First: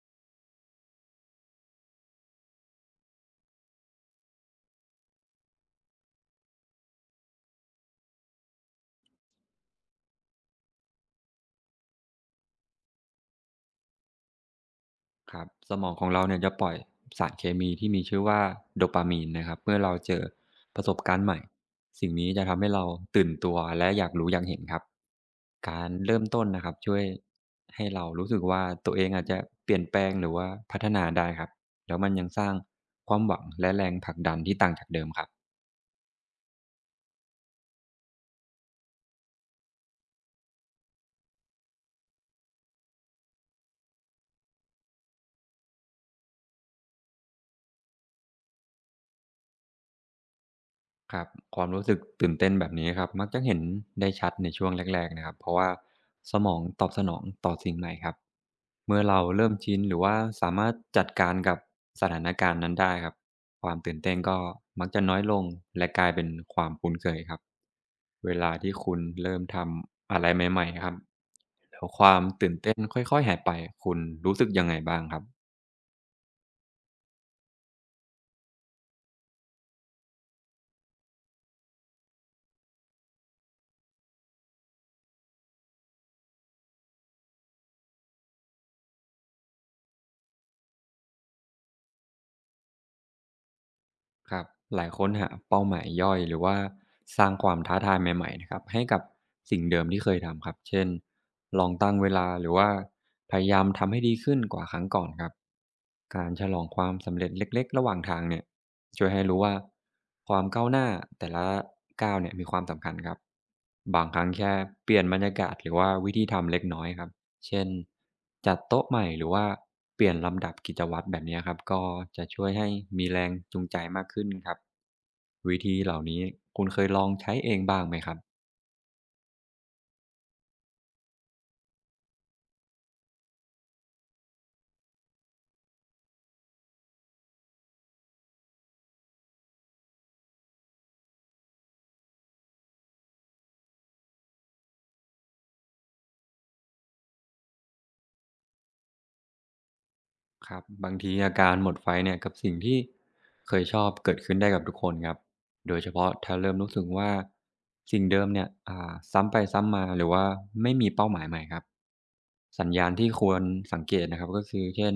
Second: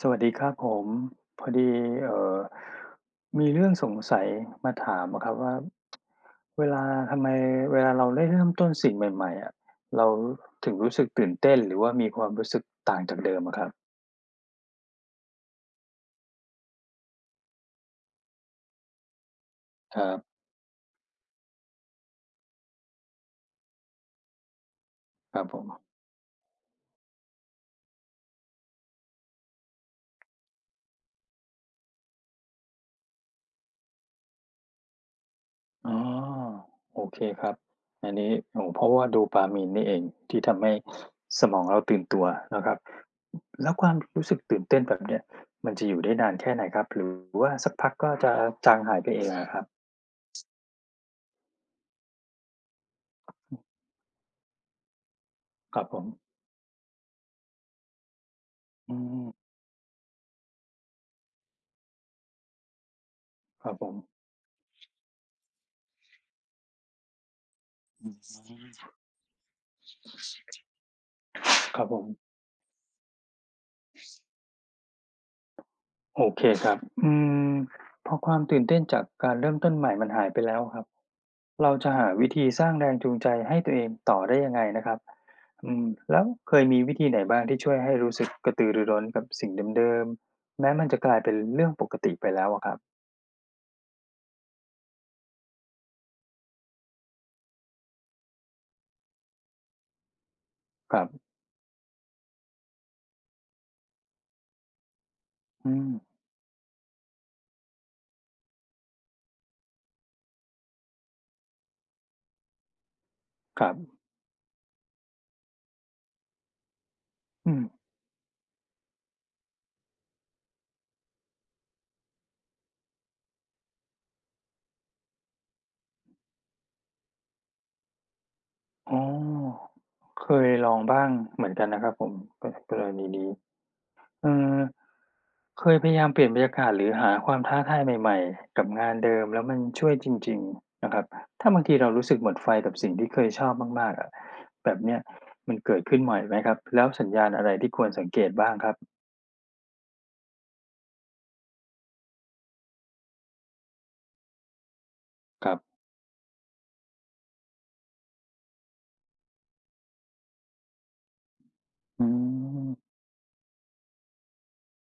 สวัสดีครับผมพอดีเอ่อมีเรื่องสงสัยมาถามอะครับว่าเวลาทำไมเวลาเราได้เริ่มต้นสิ่งใหม่ๆอะเราถึงรู้สึกตื่นเต้นหรือว่ามีความรู้สึกต่างจากเดิมอะครับครับสมองของเราเนี่ยจะปล่อยสารเคมีที่มีชื่อว่าโดปามีนนะครับเมื่อเราครัเจบอประสบการณ์ใหม่สิ่งนี้จะทำให้เราตื่นตัวและอยากรู้อยากเห็นครับครับผมการเริ่มต้นนะครับช่วยให้เรารู้สึกว่าตัวเองอาจจะเปลี่ยนแปลงหรือว่าพัฒนาได้ครับแล้วมันยังสร้างความหวังและแรงผลักดันที่ต่างจากเดิมครับ อ๋อโอเคครับอันนี้โอ้โฮเพราะว่า dopamine นี่เองที่ทำให้สมองเราตื่นตัวนะครับแล้วความรู้สึกตื่นเต้นแบบเนี้ยมันจะอยู่ได้นานแค่ไหนครับหรือว่าสักพักก็จะจางหายไปเองอะครับครับความรู้สึกตื่นเต้นแบบนี้ครับมักจะเห็นได้ชัดในช่วงแรกๆนะครับเพราะว่าครับผม สมองตอบสนองต่อสิ่งใหม่ครับอืเมื่อเรามเริ่มชินหรือว่าสามารถจัดการกับสถานการณ์นั้นได้ครับคควารับมผตื่มนเต้นก็มักจะน้อยลงและกลายเป็นความคุ้นเคยครับเวลาที่คุณเริ่มทำอะไรใหม่ๆครับคแล้รัวบผความมตื่นเต้นค่อยๆหายไปคุณรู้สึกยังไงบ้างครับ โอเคครับอืมพอความตื่นเต้นจากการเริ่มต้นใหม่มันหายไปแล้วครับเราจะหาวิธีสร้างแรงจูงใจให้ตัวเองต่อได้ยังไงนะครับอืมแล้วเคยมีวิธีไหนบ้างที่ช่วยให้รู้สึกกระตือรือร้นกับสิ่งเดิมๆแม้มันจะกลายเป็นเรื่องปกติไปแล้วอะครับครับหลายคนหาเป้าหมายย่อยหรือว่าสร้างความท้าทายใหม่ๆนะครับให้กับสิ่งเดิมที่เคยทำครับเช่นครับลองตั้งเวลาหรือว่าพยายามทำให้ดีขึ้นกว่าครั้งก่อนครับอืมการฉลองความสำเร็จเล็กๆระหว่างทางเนี่ยช่วยให้รู้ว่าความก้าวหน้าแต่ละก้าวเนี่ยมีความสำคัญครับครับบางครั้งแค่เปลี่ยนบรรยากาศหรือว่าวิธีทำเล็กน้อยครับ อืเช่มนจัดโต๊ะใหม่หรือว่าเปลี่ยนลำดับกิจวัตรแบบเนี้ยครับก็จะช่วยให้มีแรงจูงใจมากขึ้นครับวิธีเหล่านี้คุณเคยลองใช้เองบ้างไหมครับ อ๋อเคยลองบ้างเหมือนกันนะครับผมกกรณีนี้ เออเคยพยายามเปลี่ยนบรรยากาศหรือหาความท้าทายใหม่ๆกับงานเดิมแล้วมันช่วยจริงๆนะครับถ้าบางทีเรารู้สึกหมดไฟกับสิ่งที่เคยชอบมากๆอะแบบเนี้ยมันเกิดขึ้นบ่อยไหมครับแล้วสัญญาณอะไรที่ควรสังเกตบ้างครับครับบางทีอาการหมดไฟเนี่ยกับสิ่งที่เคยชอบเกิดขึ้นได้กับทุกคนครับครับโดยเฉพาะถ้าเริ่มรู้สึกว่าสิ่งเดิมเนี่ยซ้ำไปซ้ำมาหรือว่าไม่มีเป้าหมายใหม่ครับอืสัญญาณมที่ควรสังเกตนะครับก็คือเช่น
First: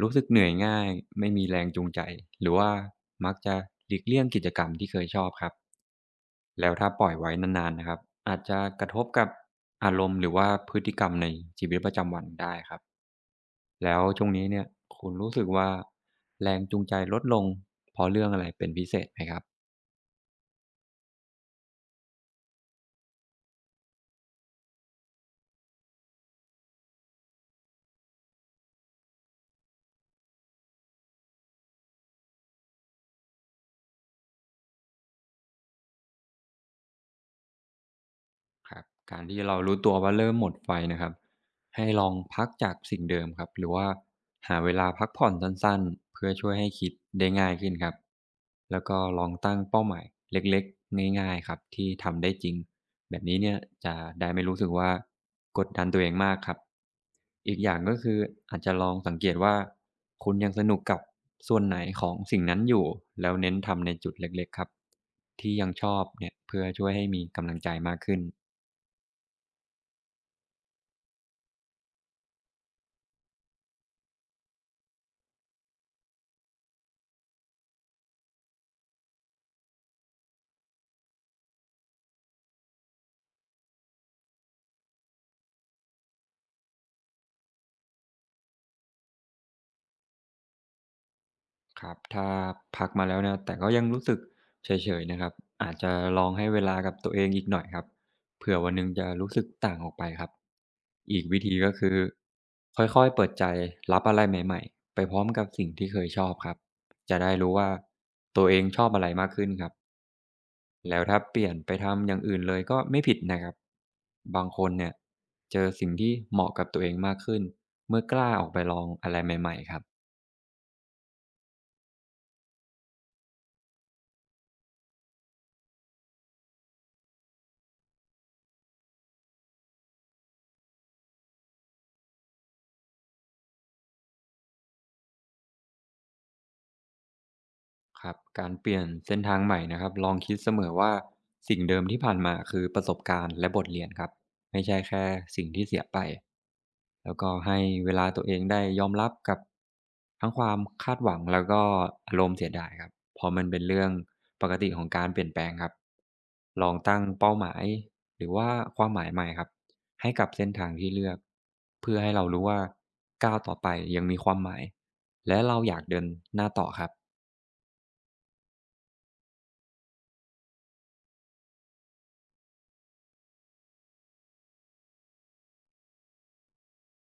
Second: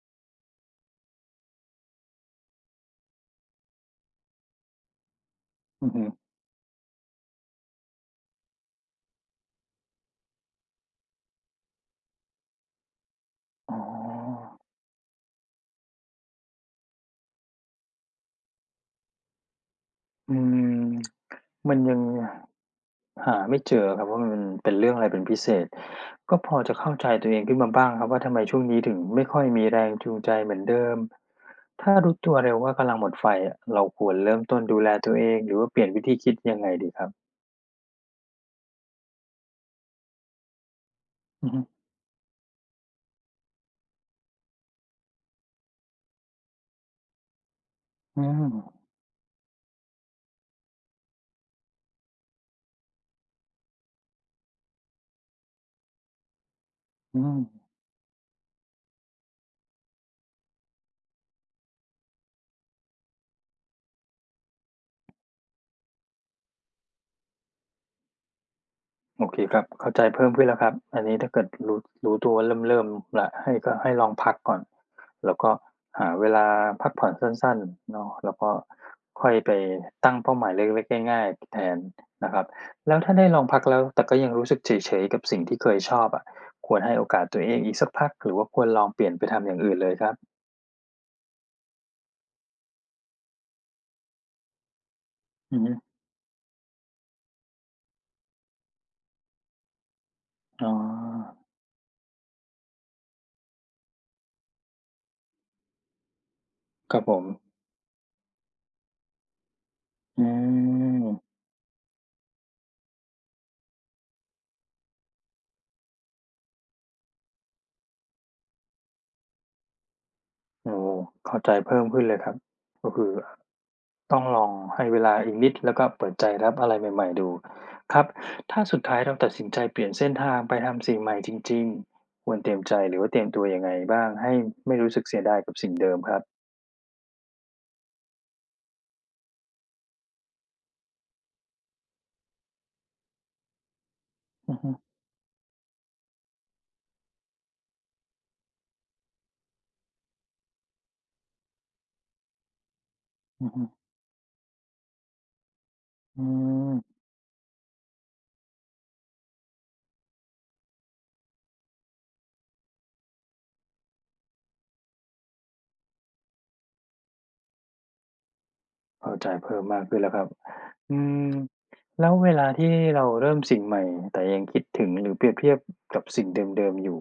รู้สึกเหนื่อยง่ายไม่มีแรงจูงใจหรือว่ามักจะหลีกเลี่ยงกิจกรรมที่เคยชอบครับอือฮึแล้วถ้าปล่อยไว้นานๆนะครับอาจจะกระทบกับอารมณ์หรือว่าพฤติกรรมในชีวิตประจำวันได้ครับ อ๋อแล้วช่วงนี้เนี่ยคุณรู้สึกว่าแรงจูงใจลดลงเพราะเรื่องอะไรเป็นพิเศษไหมครับ อืมมันยัง หาไม่เจอครับว่ามันเป็นเรื่องอะไรเป็นพิเศษก็พอจะเข้าใจตัวเองขึ้นมาบ้างครับว่าทำไมช่วงนี้ถึงไม่ค่อยมีแรงจูงใจเหมือนเดิมถ้ารู้ตัวเร็วว่ากำลังหมดไฟอะเราควรเริ่มต้นดูแลตัวเองหรือว่าเปลี่ยนวิธีคิดยังไงดีครับครับการที่เรารู้ตัวว่าเริ่มหมดไฟนะครับอือฮึให้ลองพักจากสิ่งเดิมครับหรือว่าหาเวลาพักผ่อนสั้นๆเพื่อช่วยให้คิดได้ง่ายขึ้นครับอืแล้มวก็ลองตั้งเป้าหมายเล็กๆง่ายๆครับที่ทำได้จริงแบบนี้เนี่ยจะได้ไม่รู้สึกว่ากดดันตัวเองมากครับอืม อีกอย่างก็คืออาจจะลองสังเกตว่าคุณยังสนุกกับส่วนไหนของสิ่งนั้นอยู่แล้วเน้นทำในจุดเล็กๆครับที่ยังชอบเนี่ยเพื่อช่วยให้มีกำลังใจมากขึ้น โอเคครับเข้าใจเพิ่มขึ้นแล้วครับอันนี้ถ้าเกิดรู้ตัวว่าเริ่มแล้วก็ให้ลองพักก่อนแล้วก็หาเวลาพักผ่อนสั้นๆเนาะแล้วก็ค่อยไปตั้งเป้าหมายเล็กๆง่ายๆแทนนะครับแล้วถ้าได้ลองพักแล้วแต่ก็ยังรู้สึกเฉยๆกับสิ่งที่เคยชอบอะควรให้โอกาสตัวเองอีกสักพักหรือว่าควรลองเปลี่ยนไปทำอย่างอื่นเลยครับครับถ้าพักมาแล้วนะแต่ก็ยังรู้สึกเฉยๆนะครับอืออาฮึจจะลองให้เวลากับตัวเองอีกหน่อยครับเผื่อวันหนึ่งจะรู้สึกต่างออกไปครับอ๋ออีกวิธีก็คือค่อยๆเปิดใจรับอะไรใหม่ๆไปพร้อมกับสิ่งที่เคยชอบครับครับผจะมได้รู้ว่าตัวเองชอบอะไรมากขึ้นครับอืแล้วมถ้าเปลี่ยนไปทำอย่างอื่นเลยก็ไม่ผิดนะครับบางคนเนี่ยเจอสิ่งที่เหมาะกับตัวเองมากขึ้นเมื่อกล้าออกไปลองอะไรใหม่ๆครับ โอ้โฮเข้าใจเพิ่มขึ้นเลยครับก็คือ ต้องลองให้เวลาอีกนิดแล้วก็เปิดใจรับอะไรใหม่ๆดูครับถ้าสุดท้ายเราตัดสินใจเปลี่ยนเส้นทางไปทำสิ่งใหม่จริงๆควรเตรียมใจหรือว่าเตรียมตัวยังไงบ้างให้ไม่รู้สึกเสียดายกับสิ่งเดิมครับครับการเปลี่ยนเส้นทางใหม่นะครับลองคิดเสมอว่าสิ่งเดิมที่ผ่านมาคือประสบการณ์และบทเรียนครับอือไม่ฮึใช่แค่สิ่งที่เสียไปแล้วก็ให้เวลาตัวเองได้ยอมรับกับทั้งความคาดหวังแล้วก็อารมณ์เสียดายครับเพอมันอือเป็นฮึเรื่องปกติของการเปลี่ยนแปลงครับอืลองตั้มงเป้าหมายหรือว่าความหมายใหม่ครับให้กับเส้นทางที่เลือกเพื่อให้เรารู้ว่าก้าวต่อไปยังมีความหมายและเราอยากเดินหน้าต่อครับ เข้าใจเพิ่มมากขึ้นแล้วครับอืมแล้วเวลาที่เราเริ่มสิ่งใหม่แต่ยังคิดถึงหรือเปรียบเทียบกับสิ่งเดิมๆอยู่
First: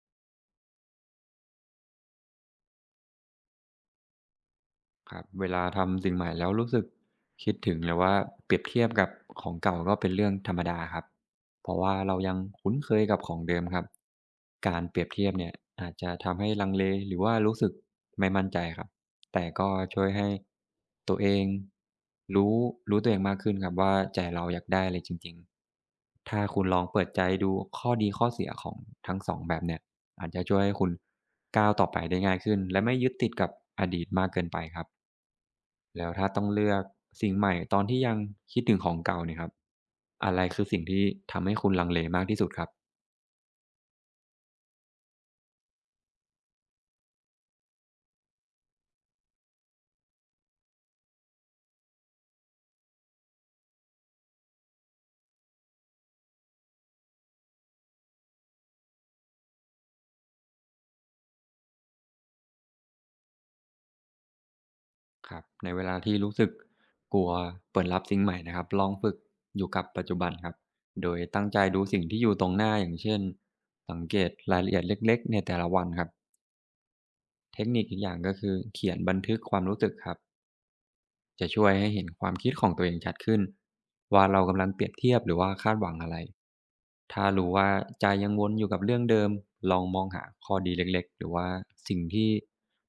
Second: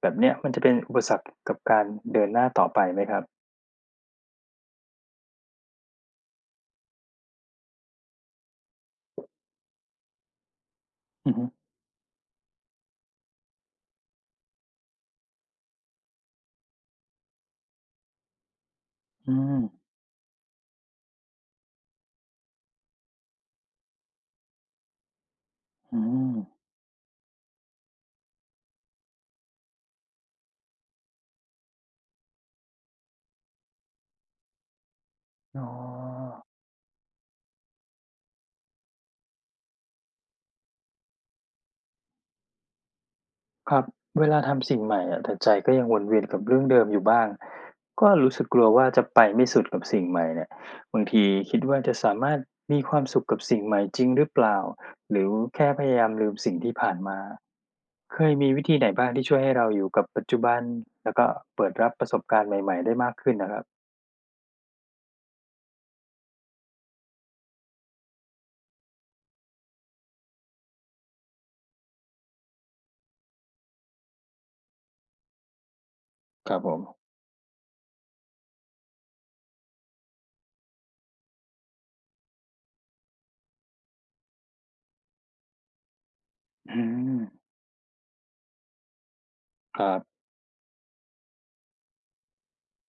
แบบเนี้ยมันจะเป็นอุปสรรคกับการเดินหน้าต่อไปไหมครับครับเวลาทำสิ่งใหม่แล้วรู้สึกคิดถึงหรือว่าเปรียบเทียบกับของเก่าก็เป็นเรื่องธรรมดาครับอือฮึเพราะว่าเรายังคุ้นเคยกับของเดิมครับการเปรียบเทียบเนี่ยอาจจะทำให้ลังเลหรือว่ารู้สึกไม่มั่นใจครับอืแต่มก็ช่วยให้ตัวเองรู้รู้ตัวเองมากขึ้นครับว่าใจเราอยากได้อะไรจริงอืๆมถ้าคุณลองเปิดใจดูข้อดีข้อเสียของทั้งสองแบบเนี่ยอาจจะช่วยให้คุณก้าวต่อไปได้ง่ายขึ้นและไม่ยึดติดกับอดีตมากเกินไปครับ อ๋อ แล้วถ้าต้องเลือกสิ่งใหม่ตอนที่ยังคิดถึงของเก่าเนี่ยครับอะไรคือสิ่งที่ทำให้คุณลังเลมากที่สุดครับครับเวลาทำสิ่งใหม่อะแต่ใจก็ยังวนเวียนกับเรื่องเดิมอยู่บ้างก็รู้สึกกลัวว่าจะไปไม่สุดกับสิ่งใหม่เนี่ยบางทีคิดว่าจะสามารถมีความสุขกับสิ่งใหม่จริงหรือเปล่าหรือแค่พยายามลืมสิ่งที่ผ่านมาเคยมีวิธีไหนบ้างที่ช่วยให้เราอยู่กับปัจจุบันแล้วก็เปิดรับประสบการณ์ใหม่ๆได้มากขึ้นนะครับครับในเวลาที่รู้สึกกลัวเปิดรับสิ่งใหม่นะครับลองฝึกอยู่กับปัจจุบันครับโดยตั้งใจดูสิ่งที่อยู่ตรงหน้าอย่างเช่นสังเกตรายละเอียดเล็กๆในแต่ละวันครับครับผมเทคนิคอีกอย่างก็คือเขียนบันทึกความรู้สึกครับ จะช่วยให้เห็นความคิดของตัวเองชัดขึ้นว่าเรากำลังเปรียบเทียบหรือว่าคาดหวังอะไรอืมถ้ารู้ว่าใจยังวนอยู่กับเรื่องเดิมลคองรัมองบหาข้อดีเล็กๆหรือว่าสิ่งที่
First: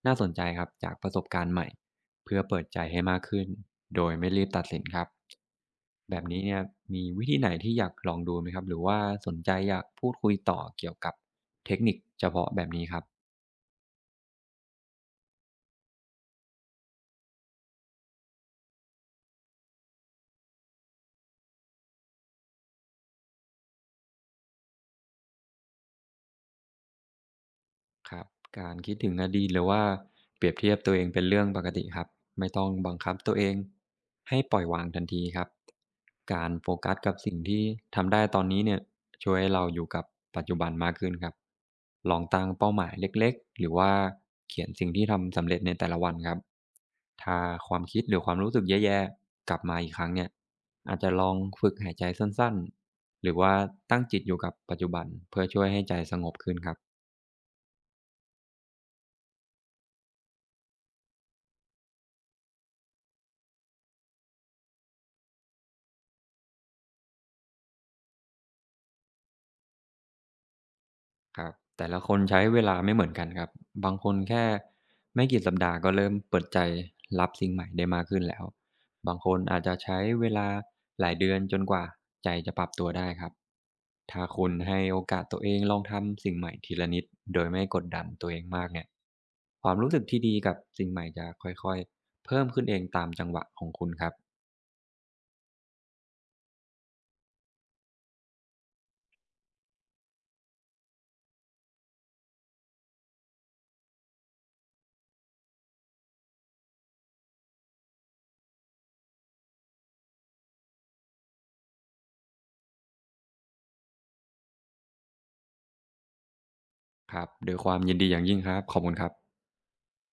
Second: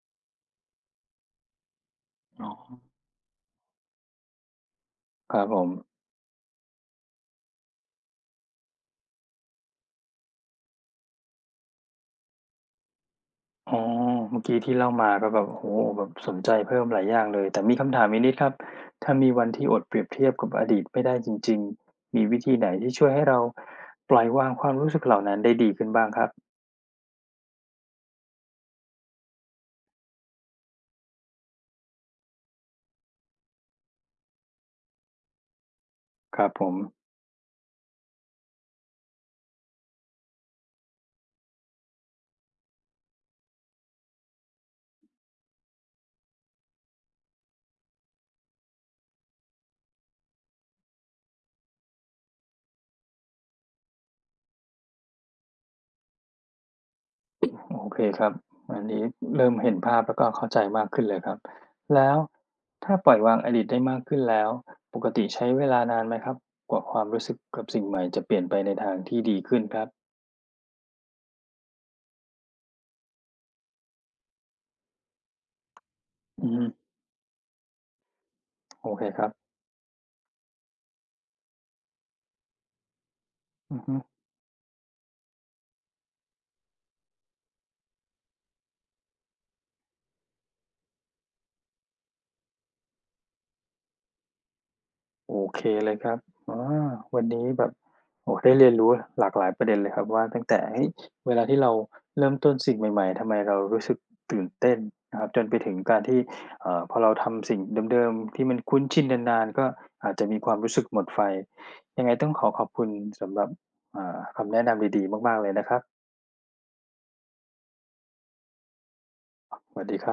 น่าสนใจครับจากประสบการณ์ใหม่เพื่ออ๋อเปิดใจให้มากขึ้นโดยไม่รีบตัดสินครับครับผม แบบนี้เนี่ยมีวิธีไหนที่อยากลองดูไหมครับหรือว่าสนใจอยากพูดคุยต่อเกี่ยวกับเทคนิคเฉพาะแบบนี้ครับ อ๋อเมื่อกี้ที่เล่ามาก็แบบโอ้โฮแบบสนใจเพิ่มหลายอย่างเลยแต่มีคำถามอีกนิดครับถ้ามีวันที่อดเปรียบเทียบกับอดีตไม่ได้จริงๆมีวิธีไหนที่ช่วยให้เราปล่อยวางความรู้สึกเหล่านั้นได้ดีขึ้นบ้างครับครับการคิดถึงอดีตหรือว่าเปรียบเทียบตัวเองเป็นเรื่องปกติครับไม่ต้องบังคับตัวเองให้ปล่อยวางทันทีครับคการัรบผโฟมกัสกับสิ่งที่ทำได้ตอนนี้เนี่ยช่วยให้เราอยู่กับปัจจุบันมากขึ้นครับลองตั้งเป้าหมายเล็กๆหรือว่าเขียนสิ่งที่ทำสำเร็จในแต่ละวันครับถ้าความคิดหรือความรู้สึกแย่ๆกลับมาอีกครั้งเนี่ยอาจจะลองฝึกหายใจสั้นๆหรือว่าตั้งจิตอยู่กับปัจจุบันเพื่อช่วยให้ใจสงบขึ้นครับ โอเคครับอันนี้เริ่มเห็นภาพแล้วก็เข้าใจมากขึ้นเลยครับแล้วถ้าปล่อยวางอดีตได้มากขึ้นแล้วปกติใช้เวลานานไหมครับกว่าความรู้สึกกับสิ่งใหม่จะเปลี่ยนไปในทางที่ดีขึ้นครับครับแต่ละคนใช้เวลาไม่เหมือนกันครับบางคนแค่ไม่กี่สัปดาห์ก็เริ่มเปิดอือใจฮึรับสิ่งใหม่ได้มากขึ้นแล้วโอเคบางครัคบนอาจจะใช้เวลาหลายเดือนจนกว่าใจจะปรับตัวได้ครับอือฮึ ถ้าคุณให้โอกาสตัวเองลองทำสิ่งใหม่ทีละนิดโดยไม่กดดันตัวเองมากเนี่ยความรู้สึกที่ดีกับสิ่งใหม่จะค่อยๆเพิ่มขึ้นเองตามจังหวะของคุณครับโอเคเลยครับอาวันนี้แบบโอ้โฮได้เรียนรู้หลากหลายประเด็นเลยครับว่าตั้งแต่เฮ้ยเวลาที่เราเริ่มต้นสิ่งใหม่ๆทำไมเรารู้สึกตื่นเต้นนะครับจนไปถึงการที่พอเราทำสิ่งเดิมๆที่มันคุ้นชินนานๆก็อาจจะมีความรู้สึกหมดไฟยังไงต้องขอขอบคุณสำหรับคำแนะนำดีๆมากๆเลยนะครับครับโดวยความยินดีอย่างยิ่งครับขอบคุณครับสวัสดีครับ